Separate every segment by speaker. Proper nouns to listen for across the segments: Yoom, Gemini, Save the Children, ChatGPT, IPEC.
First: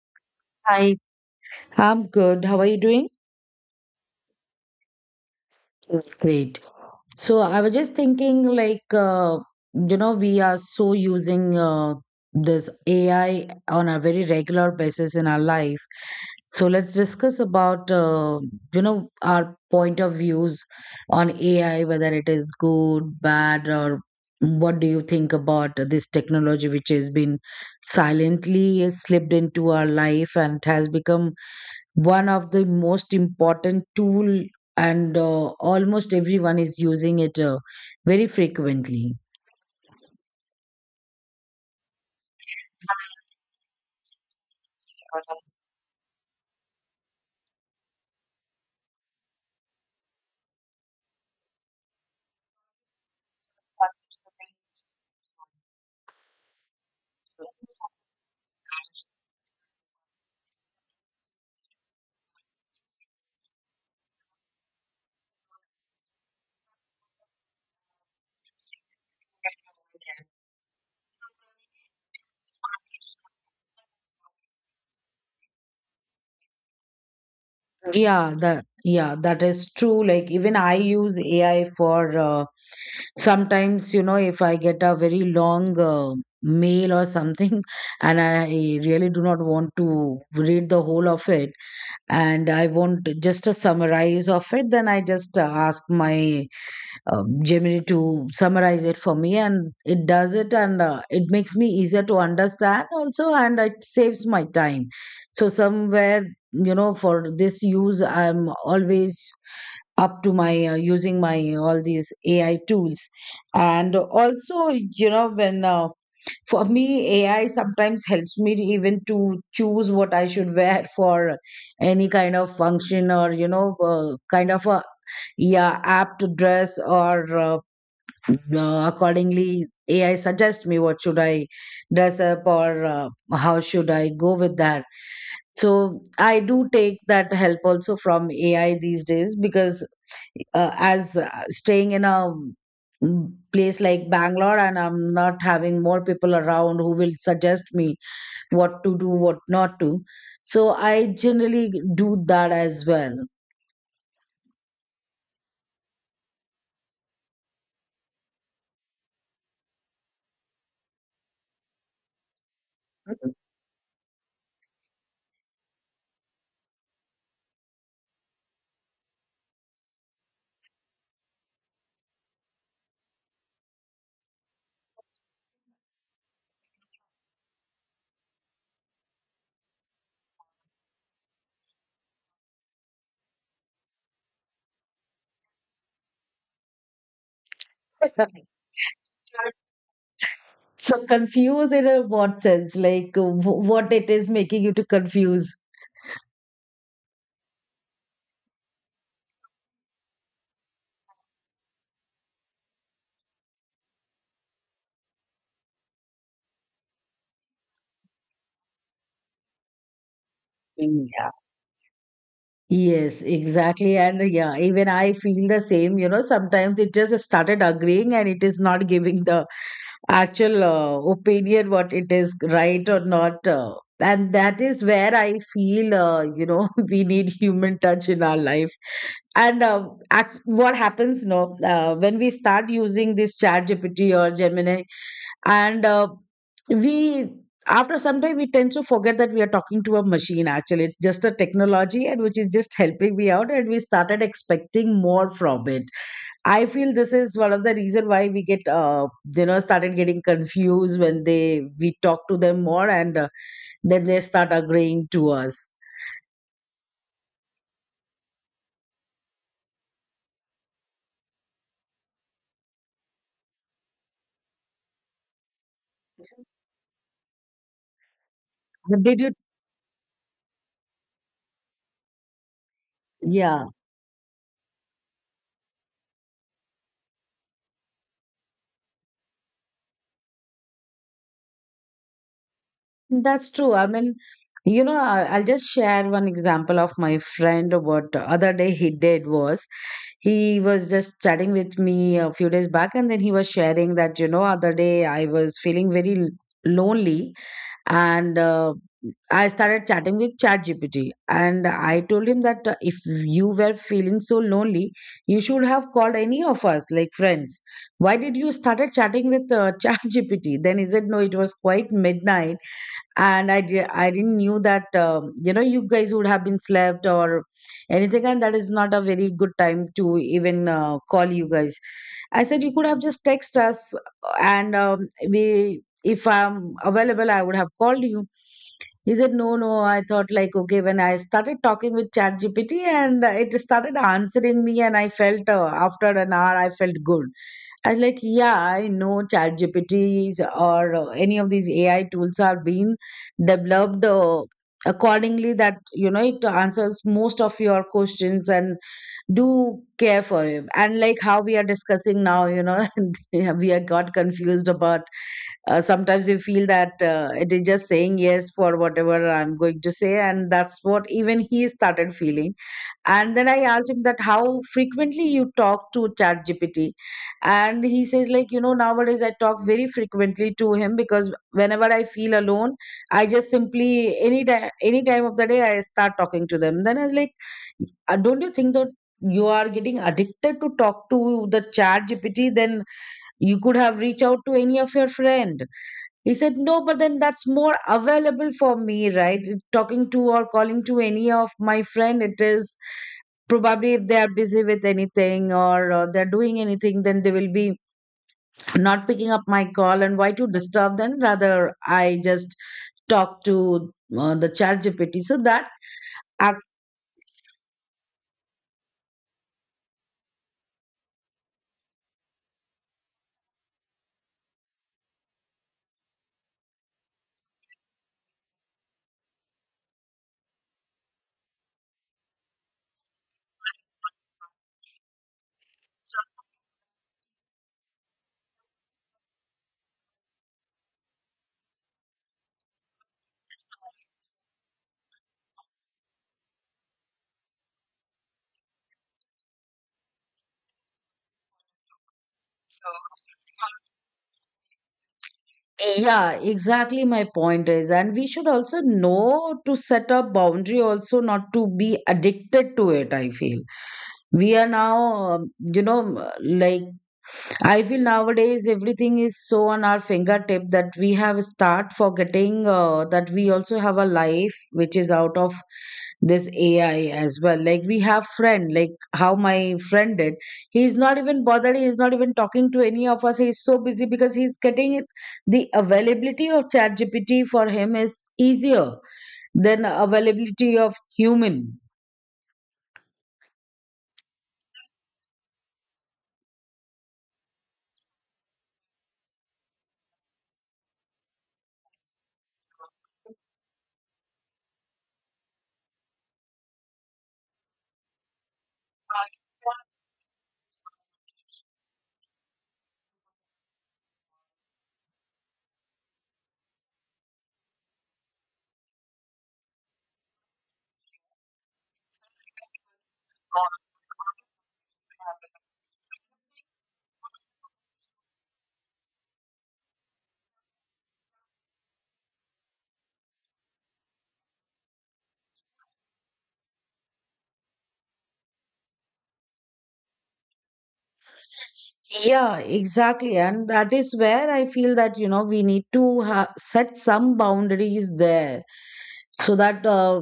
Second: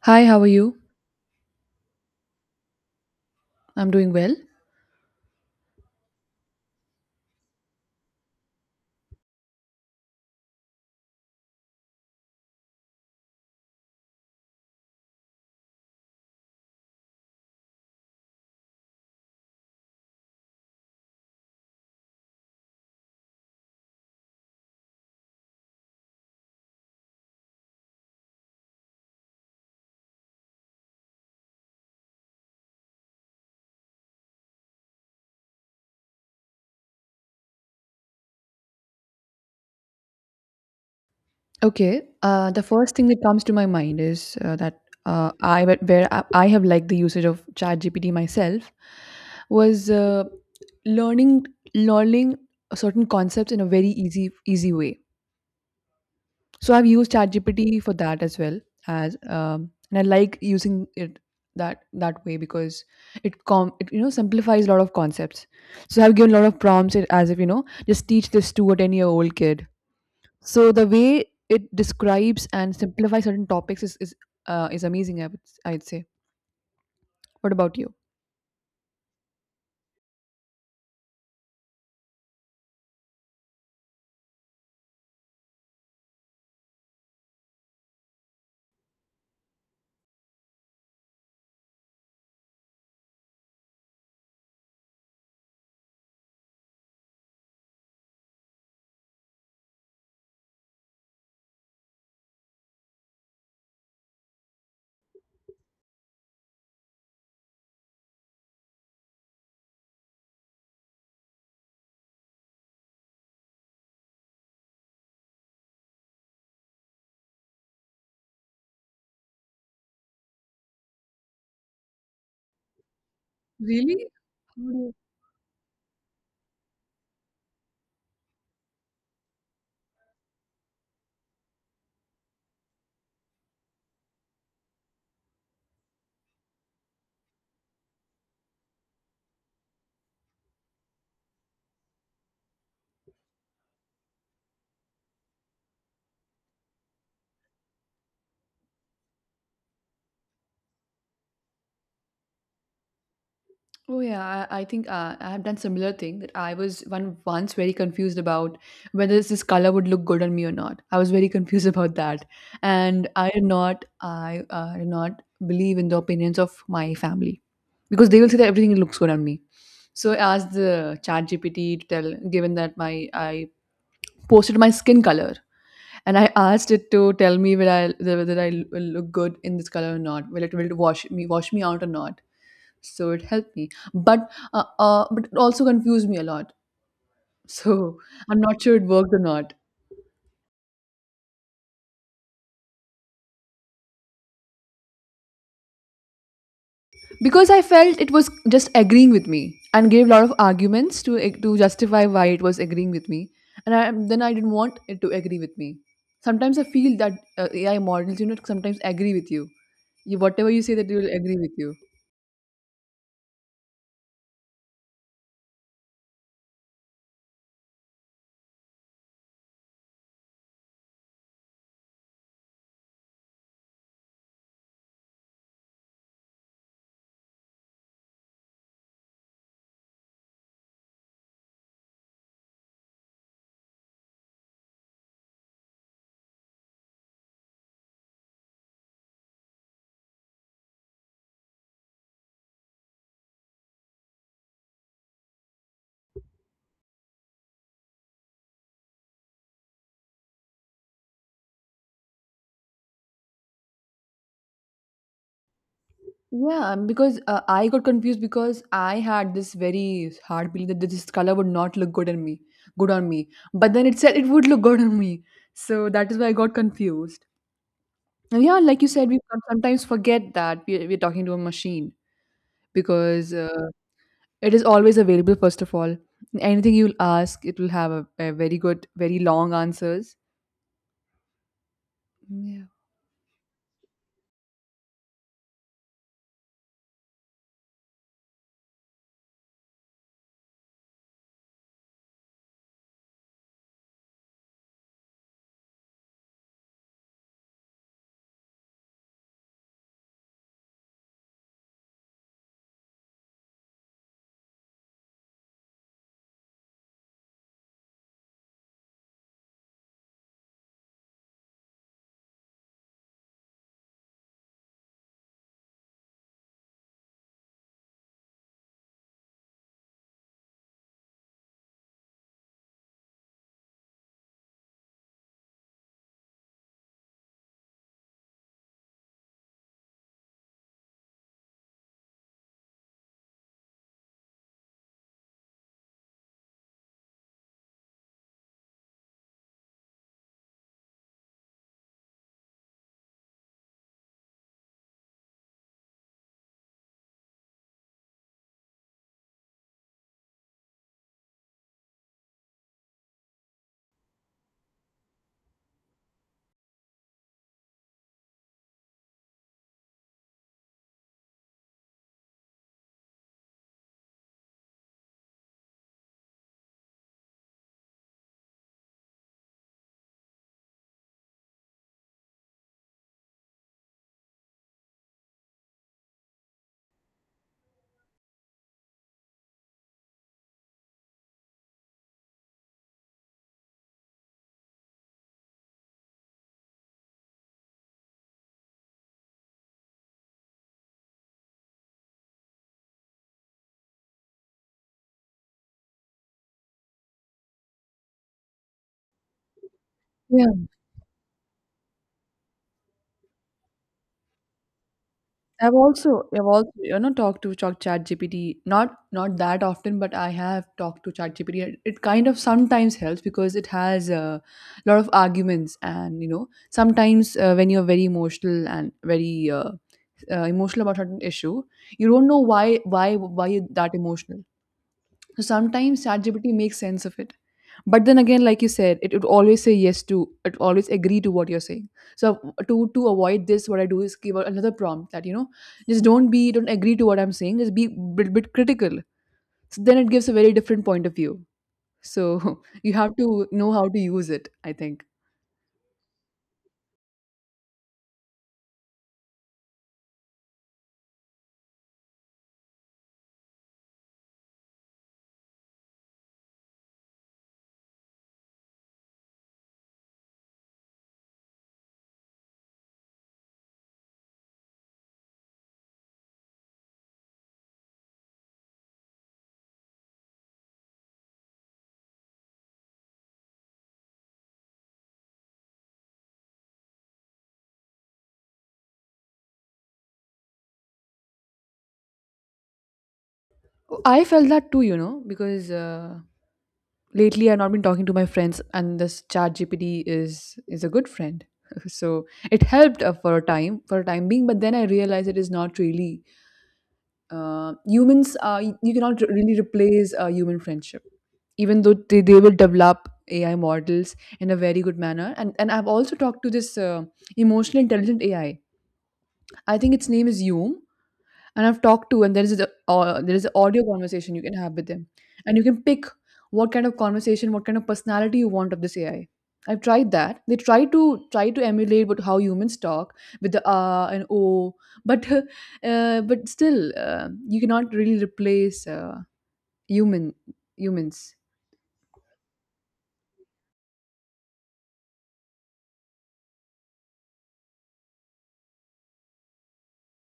Speaker 1: Hi, how are you?
Speaker 2: Hi, I'm good. How are you doing?
Speaker 1: I'm doing well.
Speaker 2: Great. So I was just thinking, we are so using this AI on a very regular basis in our life. So let's discuss about, our point of views on AI, whether it is good, bad, or what do you think about this technology which has been silently slipped into our life and has become one of the most important tool and almost everyone is using it very frequently.
Speaker 1: Okay, the first thing that comes to my mind is that I where I have liked the usage of ChatGPT myself was learning learning certain concepts in a very easy way. So I've used ChatGPT for that as well as And I like using it that way because it simplifies a lot of concepts. So I've given a lot of prompts it- as if you know just teach this to a 10 year old kid. So the way it describes and simplifies certain topics is amazing. I'd say. What about you?
Speaker 2: Yeah, that is true, like even I use AI for sometimes, you know, if I get a very long mail or something and I really do not want to read the whole of it, and I want just a summarize of it. Then I just ask my Gemini to summarize it for me, and it does it, and it makes me easier to understand also, and it saves my time. So somewhere, you know, for this use, I'm always up to my using my all these AI tools, and also, you know, when for me, AI sometimes helps me to even to choose what I should wear for any kind of function, or, you know,
Speaker 1: Really?
Speaker 2: kind
Speaker 1: How
Speaker 2: of
Speaker 1: do
Speaker 2: a
Speaker 1: you-
Speaker 2: yeah, apt dress or accordingly AI suggests me what should I dress up or how should I go with that. So I do take that help also from AI these days because as staying in a place like Bangalore, and I'm not having more people around who will suggest me what to do, what not to. So I generally do that as well.
Speaker 1: Oh yeah, I think I have done similar thing that I was one once very confused about whether this color would look good on me or not. I was very confused about that, and I
Speaker 2: Mhm.
Speaker 1: did not I uh, did not believe in the opinions of my family because they will say that everything looks good on me. So I asked the Chat GPT to tell, given that my I posted my skin color, and I asked it to tell me whether I will look good in this color or not, whether it will wash me out or not. So it helped me, but but it also confused me a lot. So I'm not sure it worked or not,
Speaker 2: So confuse in a what sense? Like what it is making you to confuse.
Speaker 1: because I felt it was just agreeing with me and gave a lot of arguments to to justify why it was agreeing with me. Then I didn't want it to agree with me. Sometimes I feel that AI models, you know, sometimes agree with you. Whatever you say, that they will
Speaker 2: Yeah.
Speaker 1: agree with you.
Speaker 2: Yes, exactly. And yeah, even I feel the same. You know, sometimes it just started agreeing, and it is not giving the actual opinion what it is right or not. And that is where I feel, we need human touch in our life. And uh, what happens, no, when we start using this chat GPT or Gemini, and we after some time we tend to forget that we are talking to a machine. Actually it's just a technology, and which is just helping me out, and we started expecting more from it. I feel this is one of the reason why we get started getting confused when they we talk to them more, and then they start agreeing to us.
Speaker 1: Yeah, because I got confused because I had this very hard belief that this color would not look good on me. But then it said it would look good on me, so that is why I got confused. And yeah, like you
Speaker 2: But
Speaker 1: said,
Speaker 2: did
Speaker 1: we
Speaker 2: you
Speaker 1: can sometimes forget that we're talking to a machine because
Speaker 2: yeah.
Speaker 1: it is always available. First of all, anything you'll ask, it will have a very good, very long answers. Yeah.
Speaker 2: That's true. I mean, you know, I'll just share one example of my friend. What the other day he did was he was just chatting with me a few days back, and then he was sharing that, you know, other day I was feeling very lonely, and I started chatting with ChatGPT. And I told him that if you were feeling so lonely, you should have called any of us, like friends. Why did you started chatting with ChatGPT? Then he said, no, it was quite midnight, and I didn't knew that you know, you guys would have been slept or anything, and that is not a very good time to even call you guys. I said you could have just text us, and we if I'm available I would have called you. He said, no, no, I thought like, okay, when I started talking with ChatGPT, and it started answering me, and I felt after an hour I felt good. I was like, yeah, I know ChatGPTs or any of these AI tools are being developed accordingly that, you know, it answers most of your questions and do care for it. And like how we are discussing now, you know, we are got confused about. Sometimes we feel that it is just saying yes for whatever I'm going to say, and that's what even he started feeling. And then I asked him that how frequently you talk to chat gpt. And he says, like, you know, nowadays I talk very frequently to him because whenever I feel alone, I just simply any time of the day I start talking to them. Then I was like, don't you think that you are getting addicted to talk to the chat gpt? Then you could have reached out to any of your friend. He said, no, but then that's more available for me, right? Talking to or calling to any of my friend, it is probably if they are busy with anything, or they're doing anything, then they will be not picking up my call. And why to disturb them? Rather, I just talk to the chat GPT. So that,
Speaker 1: I've
Speaker 2: ac-
Speaker 1: also, you know, talked to ChatGPT, not that often, but I have talked to ChatGPT. It kind of sometimes helps because it has a lot of arguments, and you know sometimes when you're very emotional and very emotional about certain issue, you don't know why you're that emotional. So sometimes ChatGPT makes sense of it. But then again, like you said, it would always say yes to, it always agree to what you're saying. So to avoid this, what I do is give out another prompt that, you know, just don't be, don't agree to what I'm saying. Just be bit critical. So then it gives a very different point of view. So you have to know how to use it, I think.
Speaker 2: yeah, exactly my point is. And we should also know to set a boundary, also not to be addicted to it, I feel. We are now um, you know m- like I feel nowadays everything is so on our fingertip that we have start forgetting that we also have a life which is out of this ai as well. Like we have friend, like how my friend did, he is not even bothered, he is not even talking to any of us, he is so busy because he's getting it. The availability of ChatGPT for him is easier than availability of human.
Speaker 1: I felt that too, you know, because lately I've not been talking to my friends, and this Chat GPT is a good friend. So it helped for a time being. But then I realized it is not really. Humans, you cannot really replace human friendship, even though they will develop AI models in a very good manner. And I've also talked to this emotional intelligent AI. I think its name is Yoom, and I've talked to, and there is a there is an audio conversation you can have with them, and you can pick what kind of conversation, what kind of personality you want of this AI. I've tried that. They try to emulate what how humans talk, with the ah and oh, but but still you cannot really replace human humans.
Speaker 2: Yeah, exactly. And that is where I feel that, you know, we need to set some boundaries there so that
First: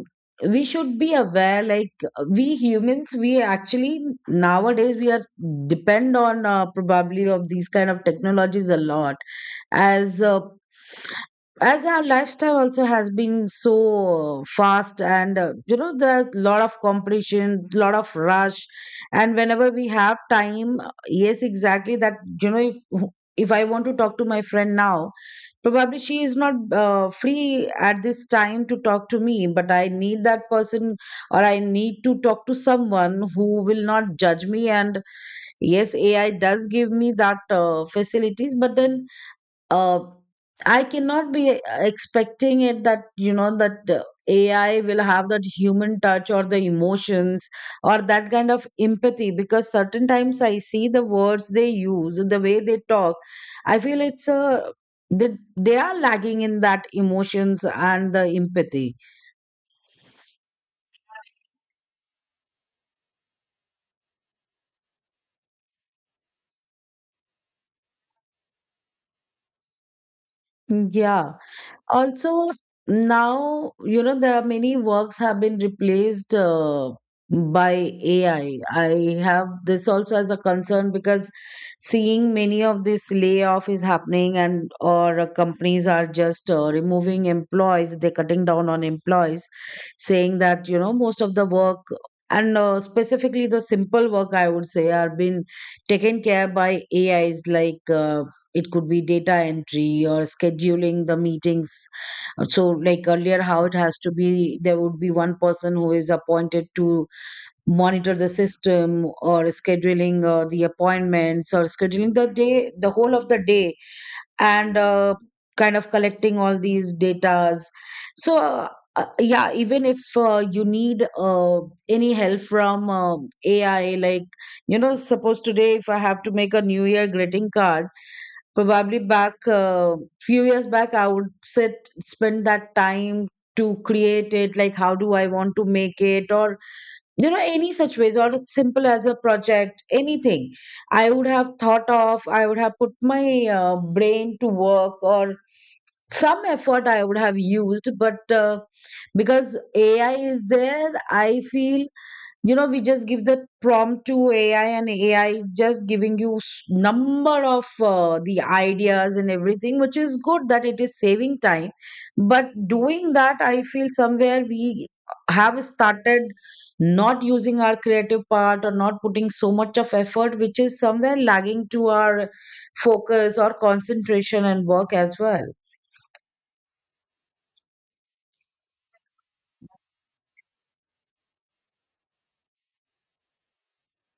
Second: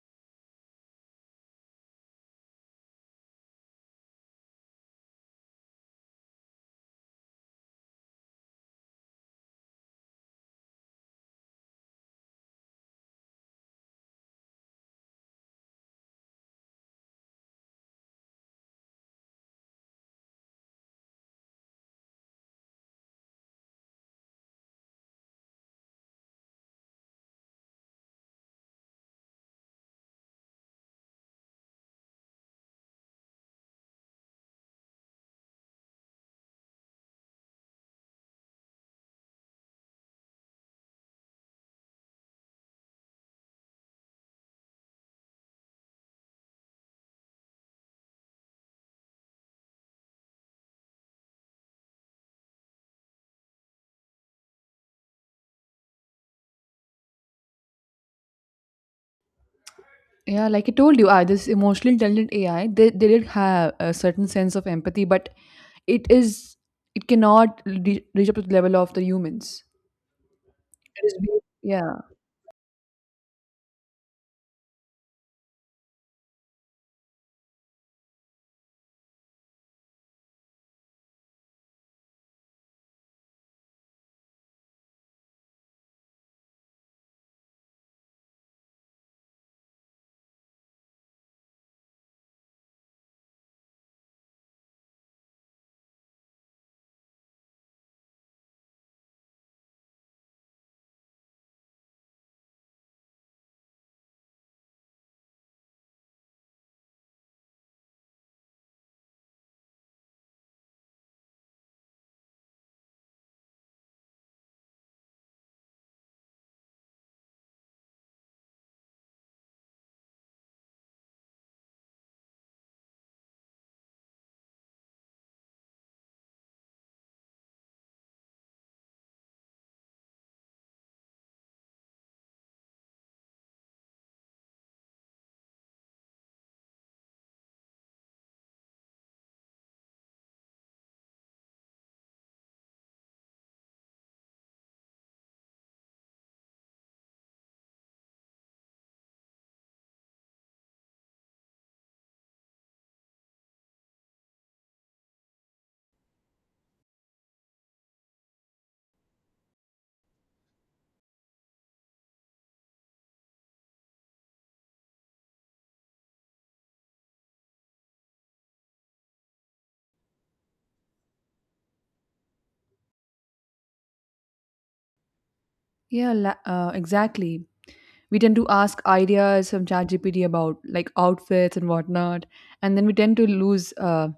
Speaker 2: we should be aware. Like, we humans, we actually nowadays we are depend on probably of these kind of technologies a lot as uh, as our lifestyle also has been so fast, and you know, there's a lot of competition, lot of rush. And whenever we have time, yes, exactly that, you know, if I want to talk to my friend now, probably she is not free at this time to talk to me, but I need that person, or I need to talk to someone who will not judge me. And yes, AI does give me that facilities, but then uh, I cannot be expecting it that, you know, that AI will have that human touch or the emotions or that kind of empathy. Because certain times I see the words they use, the way they talk, I feel it's a they, they are lagging in that emotions and the empathy.
Speaker 1: Yeah, like I told you, I this emotionally intelligent AI, they did have a certain sense of empathy, but it is, it cannot reach up to the level of the humans. It is
Speaker 2: Yeah.
Speaker 1: be- yeah,
Speaker 2: Also, now, you know, there are many works have been replaced by AI. I have this also as a concern because seeing many of this layoff is happening, and or companies are just removing employees, they're cutting down on employees, saying that, you know, most of the work, and specifically the simple work, I would say, are being taken care by A is like it could be data entry or scheduling the meetings. So like earlier how it has to be, there would be one person who is appointed to monitor the system or scheduling the appointments or scheduling the day, the whole of the day and kind of collecting all these datas. so uh, uh, yeah, even if you need any help from ai, like, you know, suppose today if I have to make a new year greeting card, probably back a few years back I would sit spend that time to create it, like how do I want to make it, or, you know, any such ways, or as simple as a project, anything I would have thought of, I would have put my brain to work, or some effort I would have used. But Because ai is there, I feel, you know, we just give the prompt to ai, and ai just giving you number of the ideas and everything, which is good that it is saving time. But doing that, I feel somewhere we have started not using our creative part or not putting so much of effort, which is somewhere lagging to our focus or concentration and work as well.
Speaker 1: exactly. We tend to ask ideas from ChatGPT about like outfits and whatnot, and then we tend to lose uh,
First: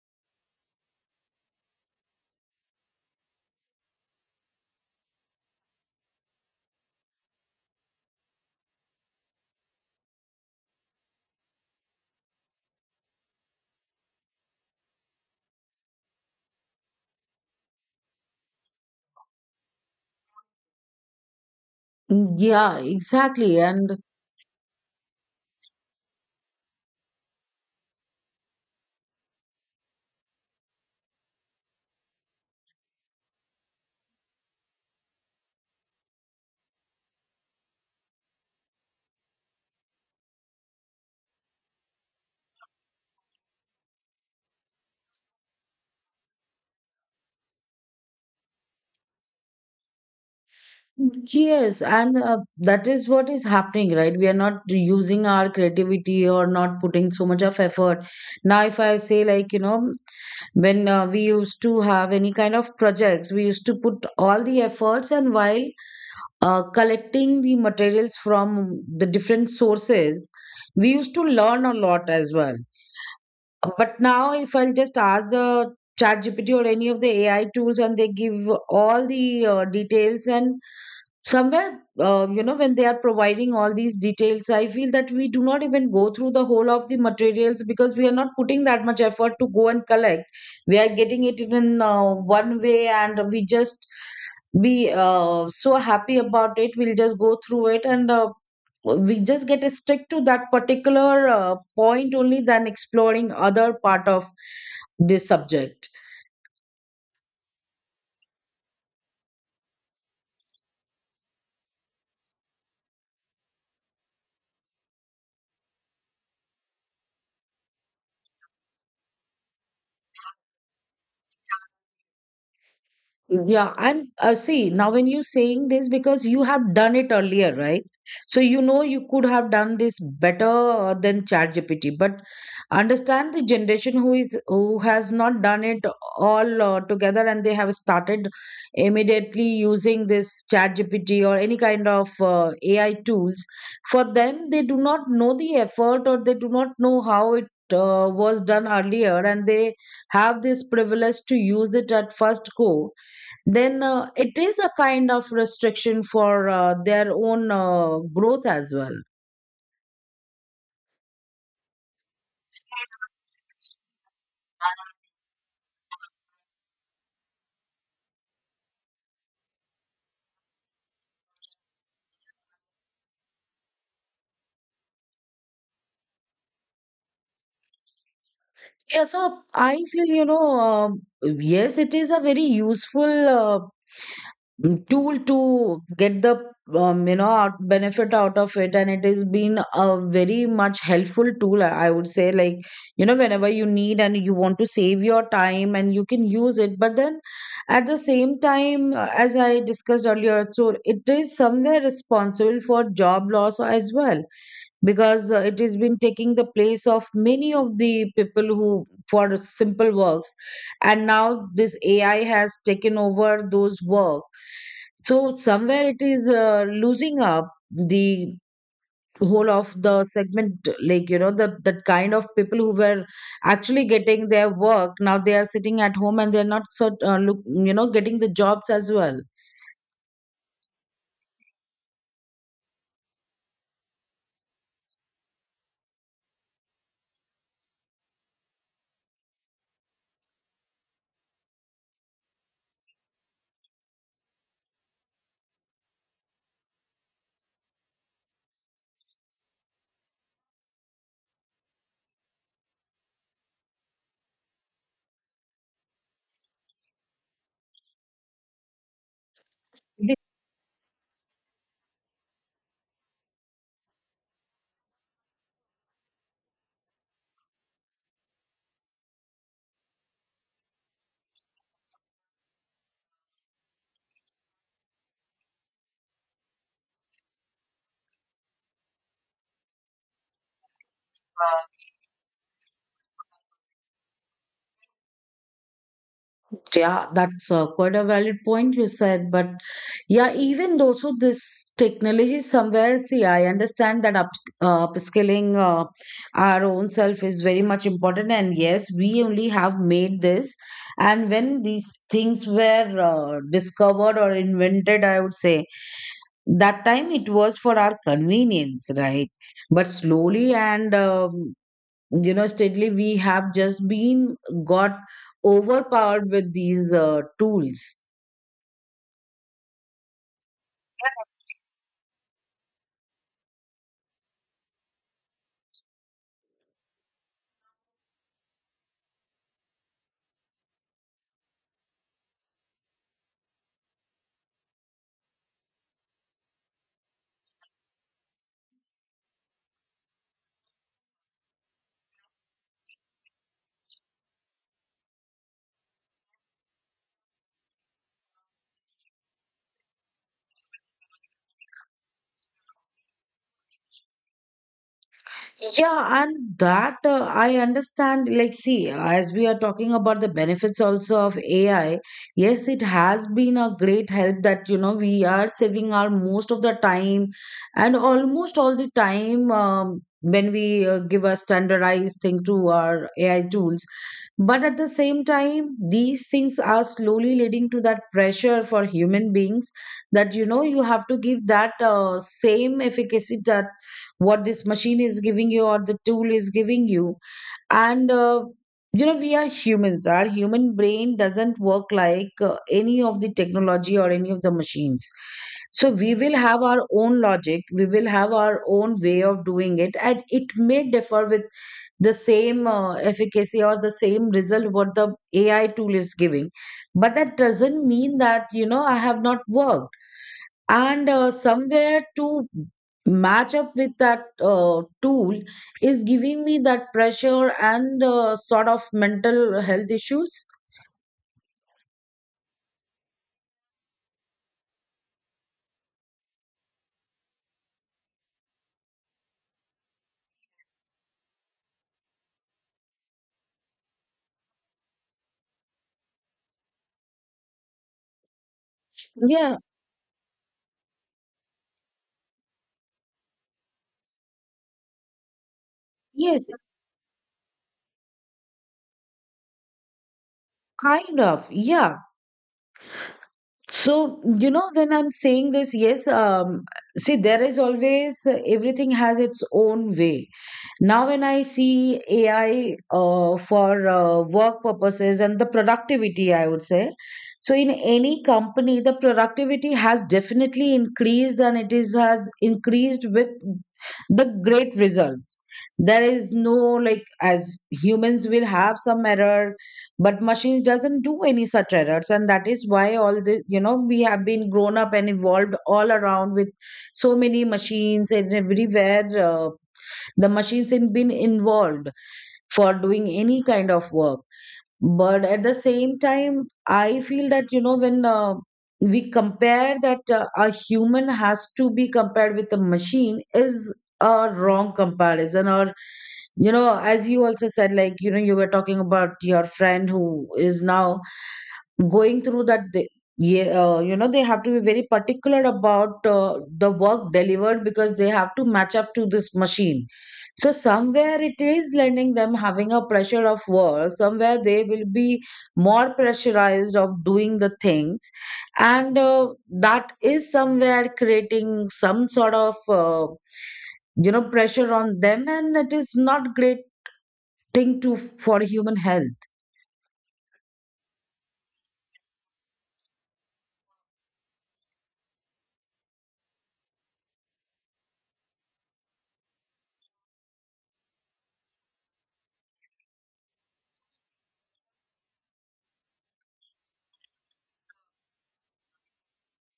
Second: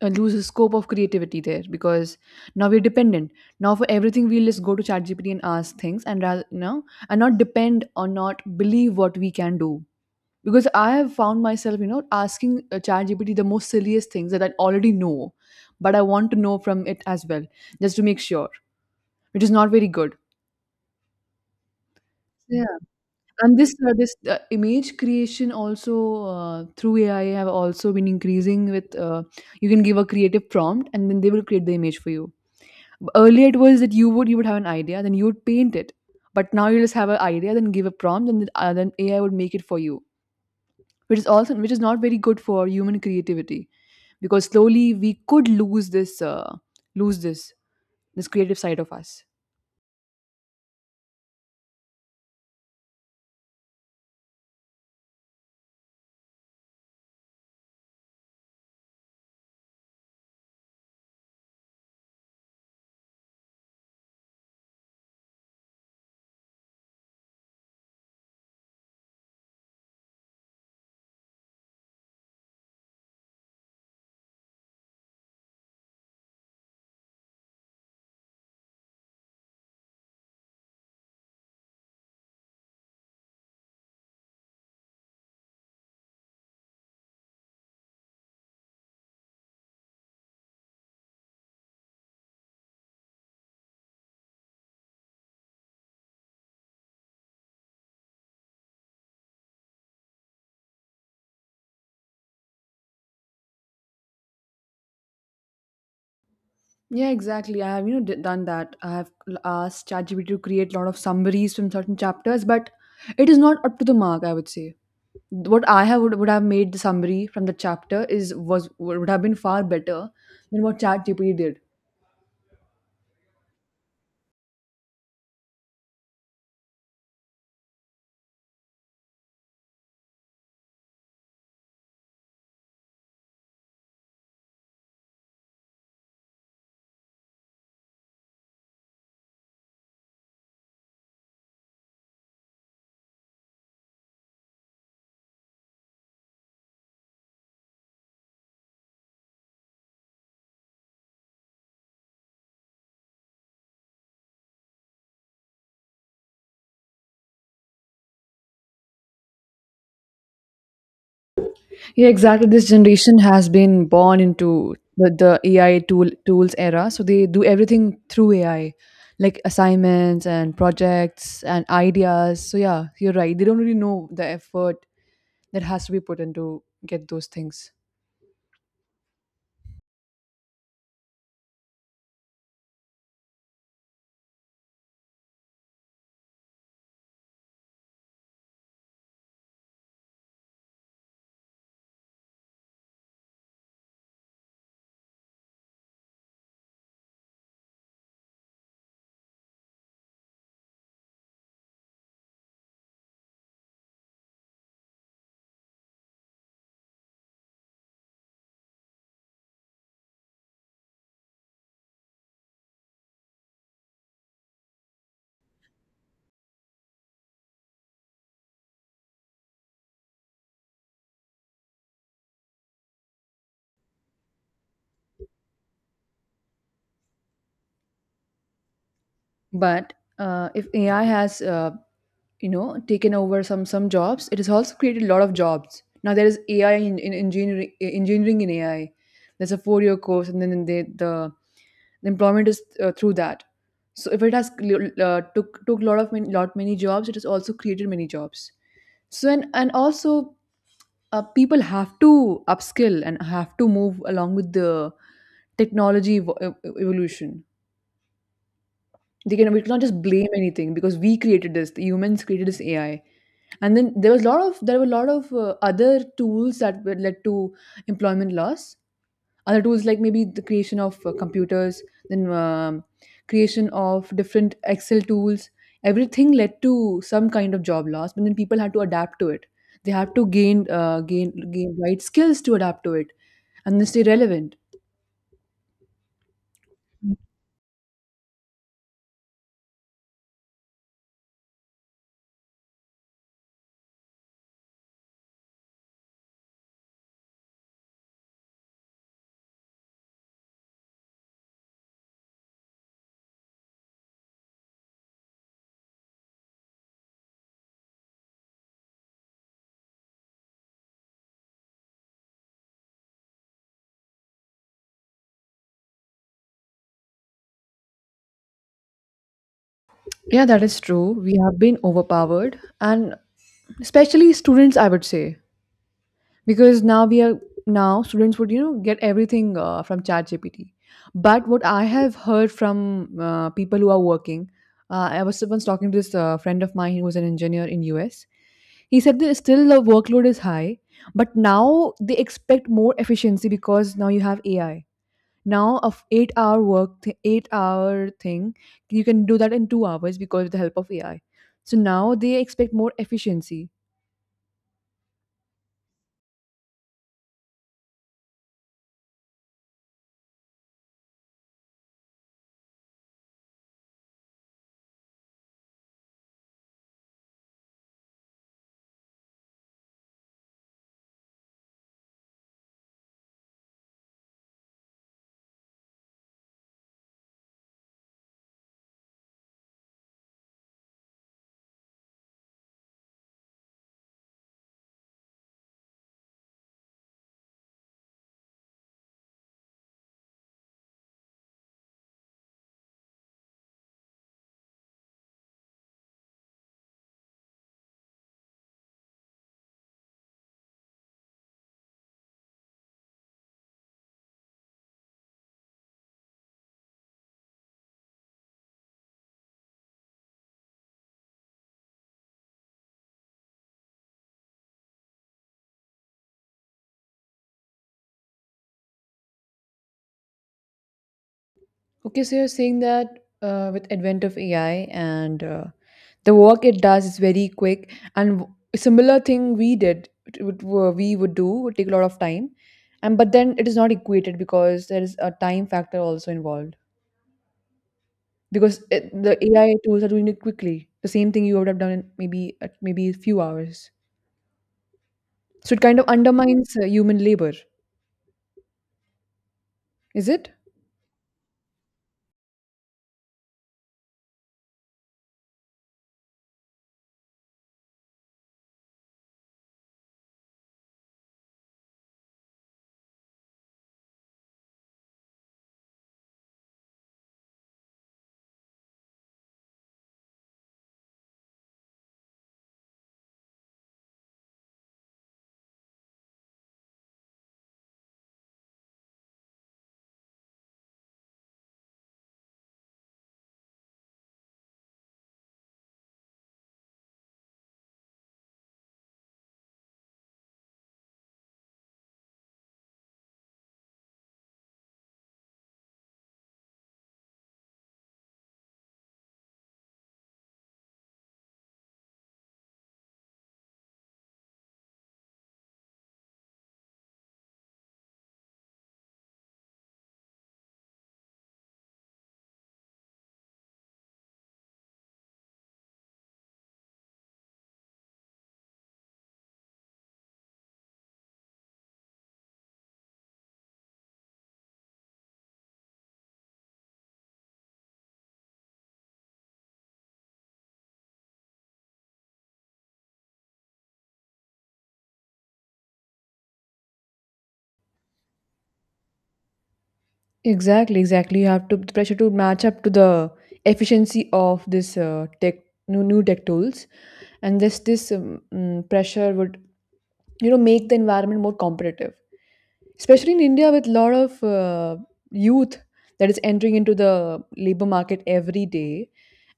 Speaker 1: uh, lose the scope of creativity there because now we're dependent. Now for everything we'll just go to ChatGPT and ask things, and rather, you know, and not depend or not believe what we can do, because I have found myself, you know, asking ChatGPT the most silliest things that I already know, but I want to know from it as well, just to make sure, which is not very good.
Speaker 2: Mm, yeah,
Speaker 1: Yeah,
Speaker 2: exactly.
Speaker 1: and this
Speaker 2: And
Speaker 1: image creation also through AI have also been increasing with you can give a creative prompt and then they will create the image for you. Earlier it was that you would have an idea then you would paint it, but now you just have an idea then give a prompt and then AI would make it for you, which is also which is not very good for human creativity, because slowly we could lose this creative side of us.
Speaker 2: yes, and that is what is happening, right? We are not using our creativity or not putting so much of effort. Now, if I say, like, you know, when we used to have any kind of projects, we used to put all the efforts, and while collecting the materials from the different sources, we used to learn a lot as well. But now, if I'll just ask the Chat GPT or any of the AI tools, and they give all the details and somewhere when they are providing all these details, I feel that we do not even go through the whole of the materials because we are not putting that much effort to go and collect. We are getting it in one way, and we just be so happy about it. We'll just go through it, and we just get stick to that particular point only than exploring other part of this subject.
Speaker 1: Yeah, exactly. I have, you know, done that. I have asked ChatGPT to create a lot of summaries from certain chapters, but it is not up to the mark, I would say. What I have would have made the summary from the chapter is was would have been far better than what ChatGPT did.
Speaker 2: Yeah, and see, now when you're saying this, because you have done it earlier, right? So you know you could have done this better than ChatGPT, but understand the generation who has not done it all together, and they have started immediately using this ChatGPT or any kind of AI tools. For them, they do not know the effort, or they do not know how it was done earlier, and they have this privilege to use it at first go. Then it is a kind of restriction for their own growth as well.
Speaker 1: Yeah, exactly. This generation has been born into the AI tools era, so they do everything through AI, like assignments and projects and ideas. So yeah, you're right. They don't really know the effort that has to be put into get those things.
Speaker 2: Yeah, so I feel, yes, it is a very useful tool to get the out- benefit out of it, and it has been a very much helpful tool. I would say, like, you know, whenever you need and you want to save your time, and you can use it. But then at the same time, as I discussed earlier, so it is somewhere responsible for job loss as well, because it has been taking the place of many of the people who for simple works, and now this AI has taken over those work. So somewhere it is losing up the whole of the segment, like, you know, the that kind of people who were actually getting their work, now they are sitting at home, and they're not sort look, you know, getting the jobs as well.
Speaker 1: But if AI has you know taken over some jobs, it has also created a lot of jobs. Now there is AI in engineering in AI. There's a 4 year course, and then the employment is through that. So if it has took lot many jobs, it has also created many jobs. So and also people have to upskill and have to move along with the technology evolution. They can We cannot just blame anything because we created this. The humans created this AI, and then there were a lot of other tools that were led to employment loss, other tools like maybe the creation of computers, then creation of different Excel tools. Everything led to some kind of job loss, but then people had to adapt to it. They had to gain gain right skills to adapt to it and then stay relevant.
Speaker 2: Yeah, that's quite a valid point you said. But yeah, even though, so this technology somewhere, see, I understand that upskilling our own self is very much important. And yes, we only have made this. And when these things were discovered or invented, I would say that time it was for our convenience, right? But slowly and you know, steadily, we have just been got overpowered with these tools.
Speaker 1: Yeah, that is true, we have been overpowered, and especially students I would say, because now we are now students would, you know, get everything from chat gpt but what I have heard from people who are working, I was once talking to this friend of mine who was an engineer in US. He said that still the workload is high, but now they expect more efficiency because now you have AI. Now of 8-hour thing, you can do that in 2 hours because of the help of AI. So now they expect more efficiency.
Speaker 2: Yeah, and that I understand. Like, see, as we are talking about the benefits also of AI, yes, it has been a great help that, you know, we are saving our most of the time, and almost all the time when we give a standardized thing to our AI tools. But at the same time, these things are slowly leading to that pressure for human beings that, you know, you have to give that same efficacy that what this machine is giving you or the tool is giving you. And you know, we are humans. Our human brain doesn't work like any of the technology or any of the machines. So we will have our own logic, we will have our own way of doing it, and it may differ with the same efficacy or the same result what the AI tool is giving. But that doesn't mean that, you know, I have not worked. And somewhere to match up with that tool is giving me that pressure and sort of mental health issues.
Speaker 1: Okay, so you're saying that with advent of AI and the work it does is very quick, and w- similar thing we did it would- were- we would do would take a lot of time, and but then it is not equated because there is a time factor also involved, because the
Speaker 2: Yeah.
Speaker 1: AI tools are doing it quickly, the same thing you would have done in maybe a few hours. So it kind of
Speaker 2: Yes.
Speaker 1: undermines human labor, is it?
Speaker 2: Kind of, yeah. So, you know, when I'm saying this, yes, see, there is always everything has its own way. Now, when I see AI for work purposes and the productivity, I would say, so in any company, the productivity has definitely increased, and it is has increased with the great results. There is no, like, as humans will have some error, but machines doesn't do any such errors, and that is why all this, you know, we have been grown up and evolved all around with so many machines and everywhere. The machines have been involved for doing any kind of work. But at the same time, I feel that, you know, when we compare that a human has to be compared with a machine is a wrong comparison. Or, you know, as you also said, like, you know, you were talking about your friend who is now going through that, they, yeah, you know, they have to be very particular about the work delivered because they have to match up to this machine. So somewhere it is lending them having a pressure of work. Somewhere they will be more pressurized of doing the things, and that is somewhere creating some sort of you know, pressure on them, and it is not great thing to for human health.
Speaker 1: Exactly, exactly. You have to the pressure to match up to the efficiency of this tech new tech tools, and this pressure would, you know, make the environment more competitive, especially in India with a lot of youth that is entering into the labor market every day,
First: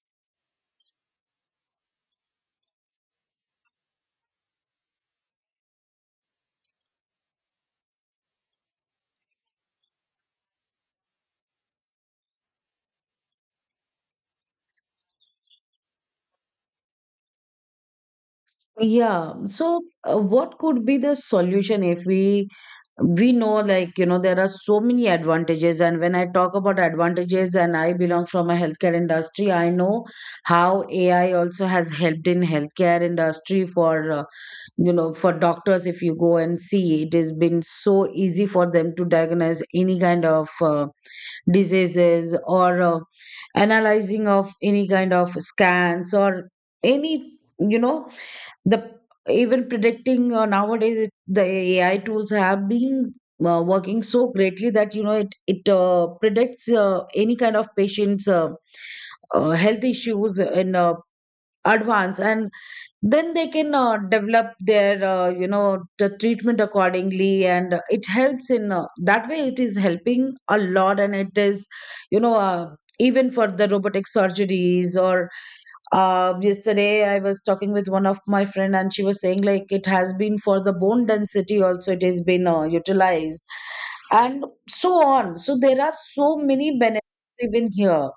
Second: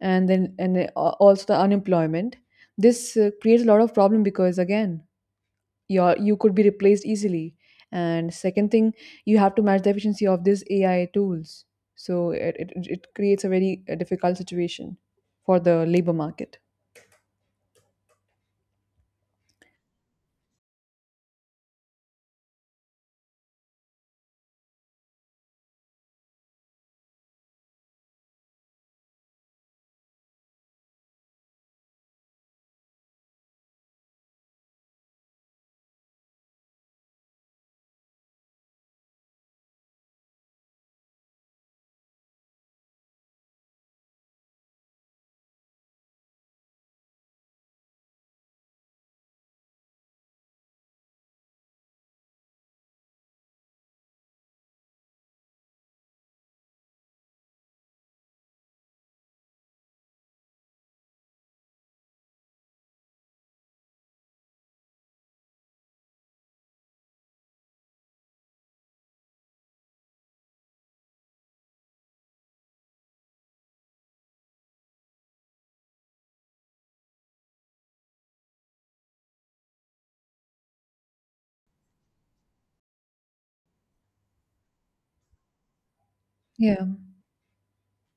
Speaker 1: and then and also the unemployment. This creates a lot of problem because, again, you could be replaced easily, and second thing, you have to match the efficiency of these AI tools. So it creates a very difficult situation for the labor market.
Speaker 2: Yeah. So, what could be the solution? If we, we know, like, you know, there are so many advantages. And when I talk about advantages, and I belong from a healthcare industry, I know how AI also has helped in healthcare industry for you know, for doctors. If you go and see, it has been so easy for them to diagnose any kind of diseases or analyzing of any kind of scans, or any, you know, the even predicting nowadays the AI tools have been working so greatly that, you know, it predicts any kind of patient's health issues in advance, and then they can develop their you know, the treatment accordingly. And it helps in that way. It is helping a lot, and it is, you know, even for the robotic surgeries. Or yesterday I was talking with one of my friend, and she was saying, like, it has been for the bone density also it has been utilized, and so on. So there are so many
Speaker 1: Yeah,
Speaker 2: benefits even here.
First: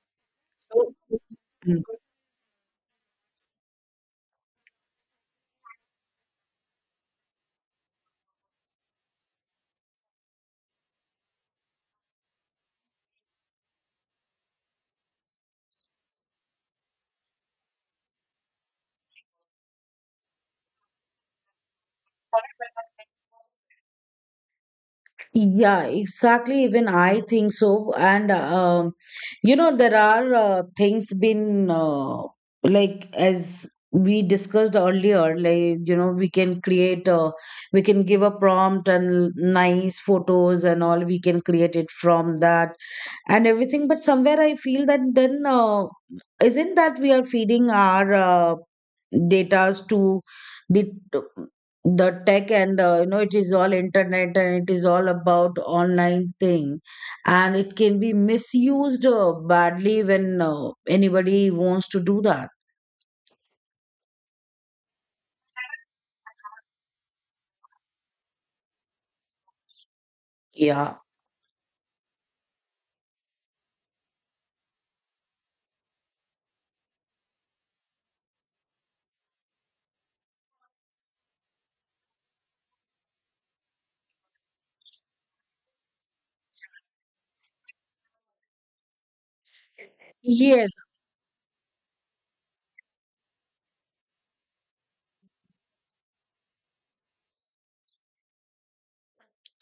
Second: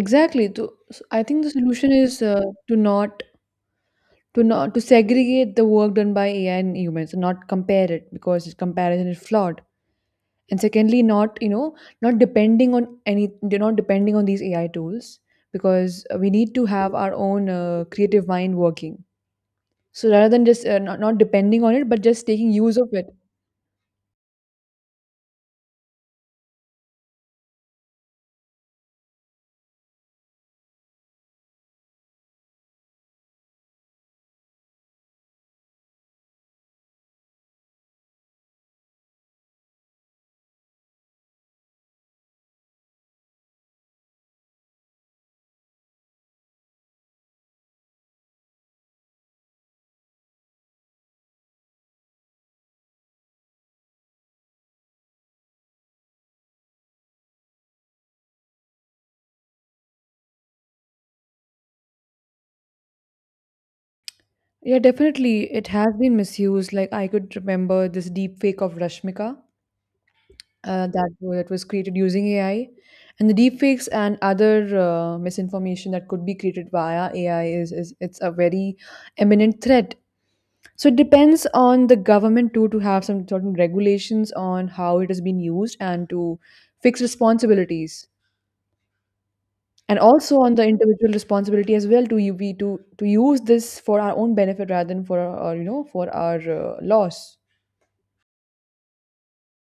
Speaker 1: exactly. to,
Speaker 2: So,
Speaker 1: so I think the
Speaker 2: mm.
Speaker 1: solution is to not to not to segregate the work done by AI and humans and not compare it because its comparison is flawed, and secondly, not, you know, not depending on any they're not depending on these AI tools, because we need to have our own creative mind working. So rather than just not depending on it, but just taking use of it.
Speaker 2: Yeah, exactly. Even I think so. And you know, there are things been like as we discussed earlier, like, you know, we can create a, we can give a prompt and nice photos and all. We can create it from that and everything. But somewhere I feel that then isn't that we are feeding our datas to the the tech. And you know, it is all internet, and it is all about online thing, and it can be misused badly when anybody wants to do that.
Speaker 1: Yeah, definitely. It has been misused. Like, I could remember this deep fake of Rashmika,
Speaker 2: Yeah.
Speaker 1: that was created using AI. And the deep fakes and other misinformation that could be created via AI is it's a very imminent threat. So it depends on the government too to have some certain regulations on how it has been used and to fix responsibilities, and also on the
Speaker 2: Yes.
Speaker 1: individual responsibility as well to you be to use this for our own benefit rather than for you know, for our loss.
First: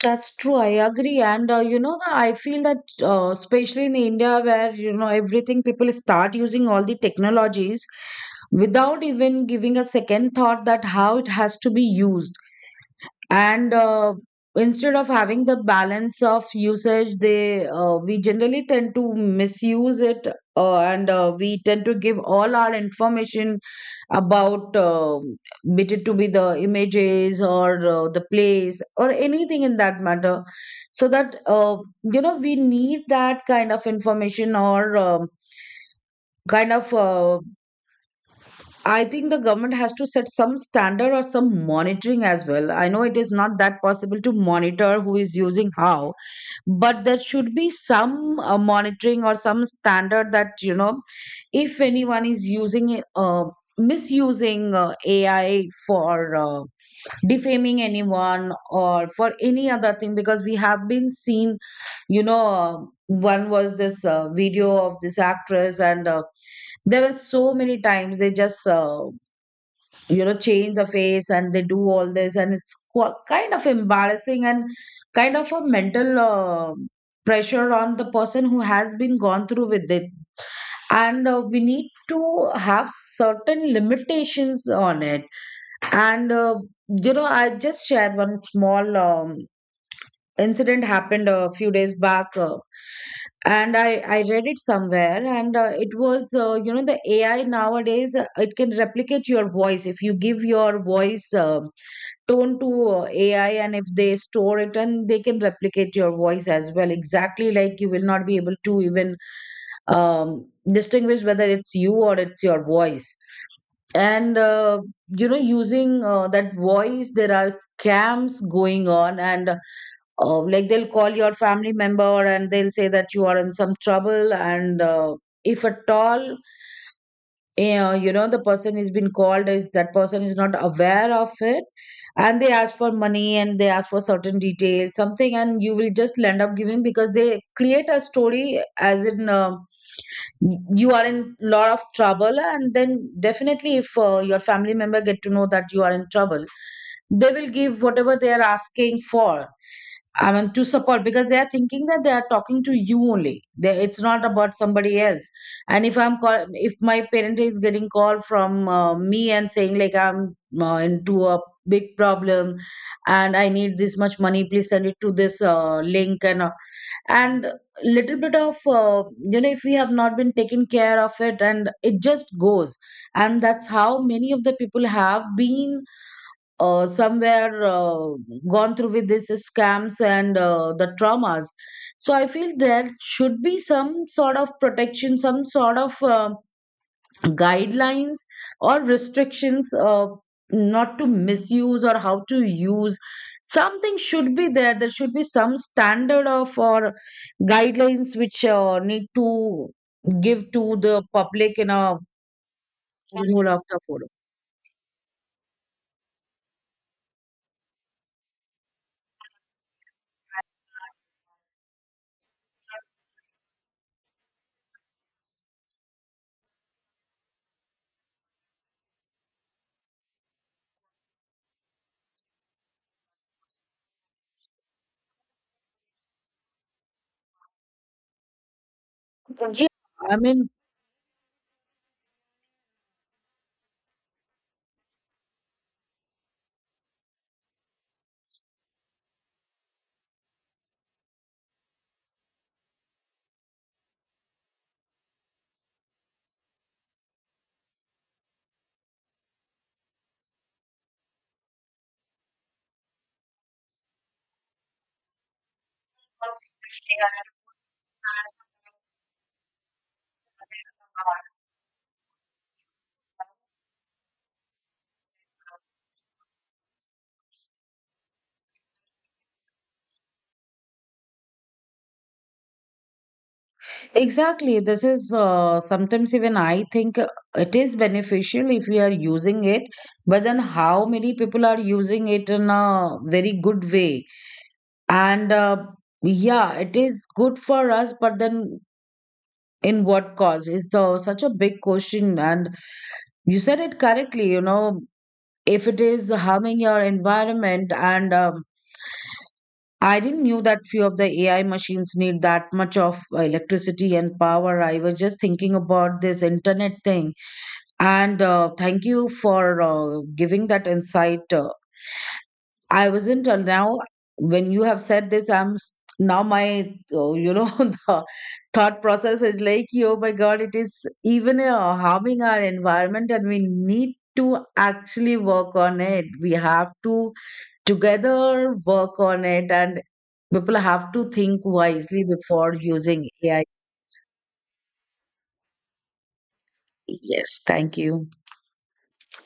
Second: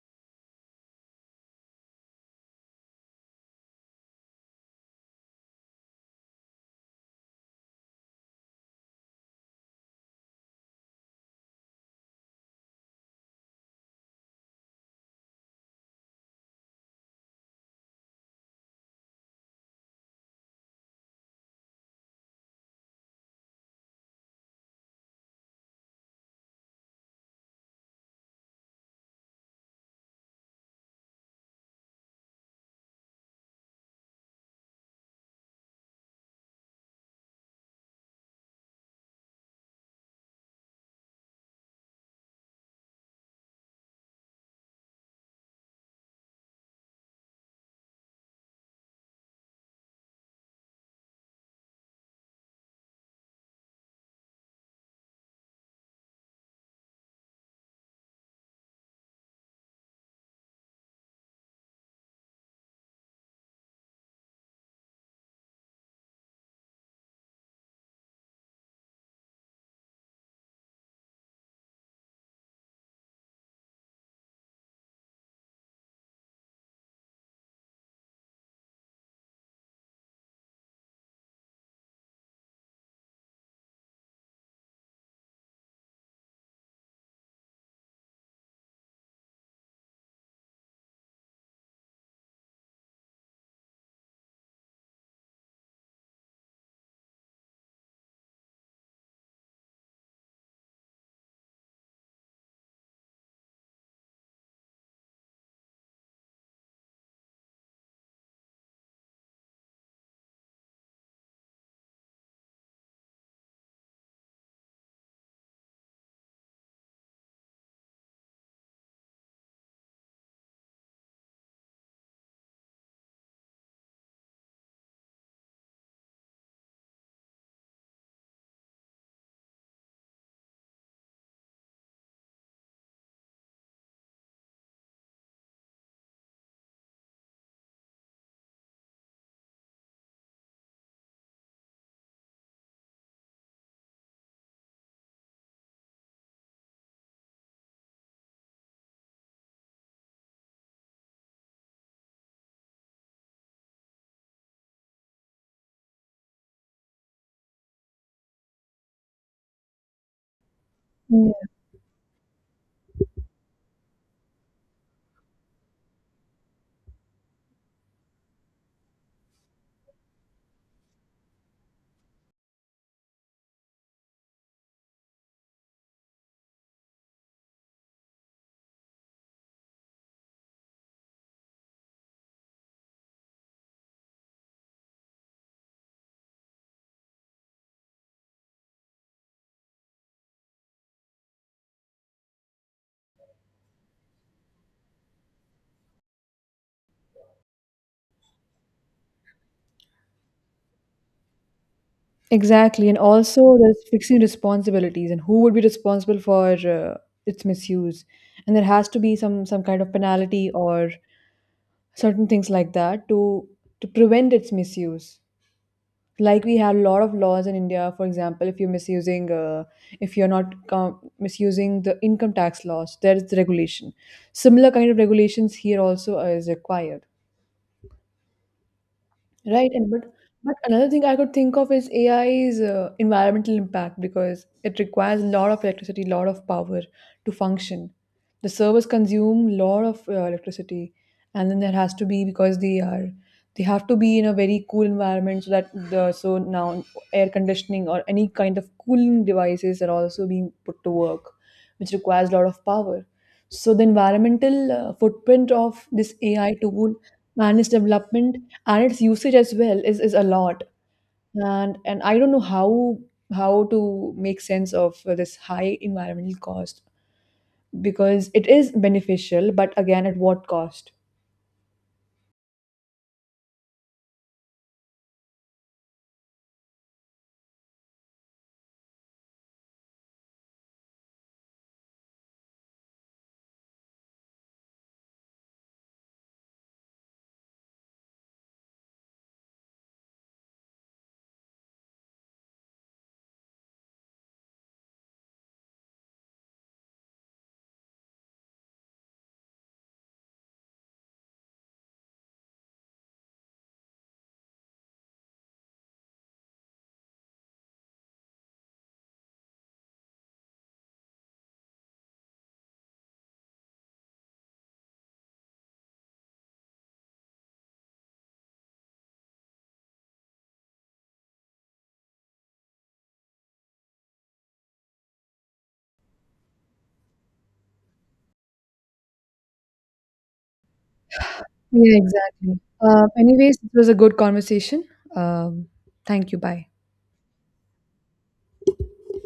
Speaker 2: That's true. I agree. And you know, I feel that especially in India, where, you know, everything, people start using all the technologies without even giving a second thought that how it has to be used. And instead of having the balance of usage, they we generally tend to misuse it, and we tend to give all our information about bit it to be the images or the place or anything in that matter. So that you know, we need that kind of information or kind of I think the government has to set some standard or some monitoring as well. I know it is not that possible to monitor who is using how, but there should be some monitoring or some standard that, you know, if anyone is using it, misusing AI for defaming anyone or for any other thing, because we have been seen, you know, one was this video of this actress. And there were so many times they just you know, change the face and they do all this, and it's qu- kind of embarrassing and kind of a mental pressure on the person who has been gone through with it. And we need to have certain limitations on it. And you know, I just shared one small incident happened a few days back. And I read it somewhere. And it was, you know, the AI nowadays, it can replicate your voice. If you give your voice tone to AI, and if they store it, and they can replicate your voice as well exactly like you will not be able to even um, distinguish whether it's you or it's your voice. And you know, using that voice, there are scams going on. And like, they'll call your family member, and they'll say that you are in some trouble. And if at all, yeah, you know, the person is been called, is that person is not aware of it, and they ask for money, and they ask for certain details, something, and you will just end up giving. Because they create a story as in, you are in lot of trouble. And then definitely if your family member get to know that you are in trouble, they will give whatever they are asking for. I mean, to support, because they are thinking that they are talking to you only. They, it's not about somebody else. And if I'm call, if my parent is getting call from me and saying like I'm into
Speaker 1: Mm,
Speaker 2: a big problem, and I need this much money, please send it to this link. And and little bit of you know, if we have not been taken care of it, and it just goes. And that's how many of the people have been somewhere gone through with these scams and the traumas. So I feel there should be some sort of protection, some sort of guidelines or restrictions, not to misuse or how to use. Something should be there. There should be some standard of or guidelines which need to give to the public in a
Speaker 1: exactly. And
Speaker 2: whole
Speaker 1: also
Speaker 2: of the
Speaker 1: there's
Speaker 2: forum.
Speaker 1: fixing responsibilities and who would be responsible for uh, its misuse, and there has to be some kind of penalty or certain things like that to prevent its misuse. Like, we have a lot of laws in India. For example, if you're misusing, if you're not com- misusing the income tax laws, there is the regulation. Similar kind of regulations here also is required.
Speaker 2: Yeah,
Speaker 1: Right, and
Speaker 2: I mean,
Speaker 1: but another thing I could think of is AI's environmental impact, because it requires a lot of electricity, a lot of power to function. The servers consume a lot of electricity, and then there has to be, because they have to be in a very cool environment so that the so now air conditioning or any kind of cooling devices are also being put to work, which requires a lot of power. So the environmental footprint of this AI tool and its development and its usage as well is a lot, and I don't know how to make sense of this high environmental cost, because it is beneficial, but again, at what cost?
Speaker 2: exactly, this is sometimes even I think it is beneficial if we are using it. But then how many people are using it in a very good way? And yeah, it is good for us, but then in what cause is, the such a big question. And you said it correctly, you know, if it is harming your environment. And I didn't knew that few of the AI machines need that much of electricity and power. I was just thinking about this internet thing. And thank you for giving that insight. I wasn't till now. When you have said this, I'm s- now my, you know the thought process is like, oh my God, it is even harming our environment, and we need to actually work on it. We have to together work on it, and people have to think
Speaker 1: Yeah,
Speaker 2: wisely before
Speaker 1: exactly.
Speaker 2: using AI.
Speaker 1: Anyways, it was a good conversation. um, Thank you. Bye.
Speaker 2: Yes, thank you.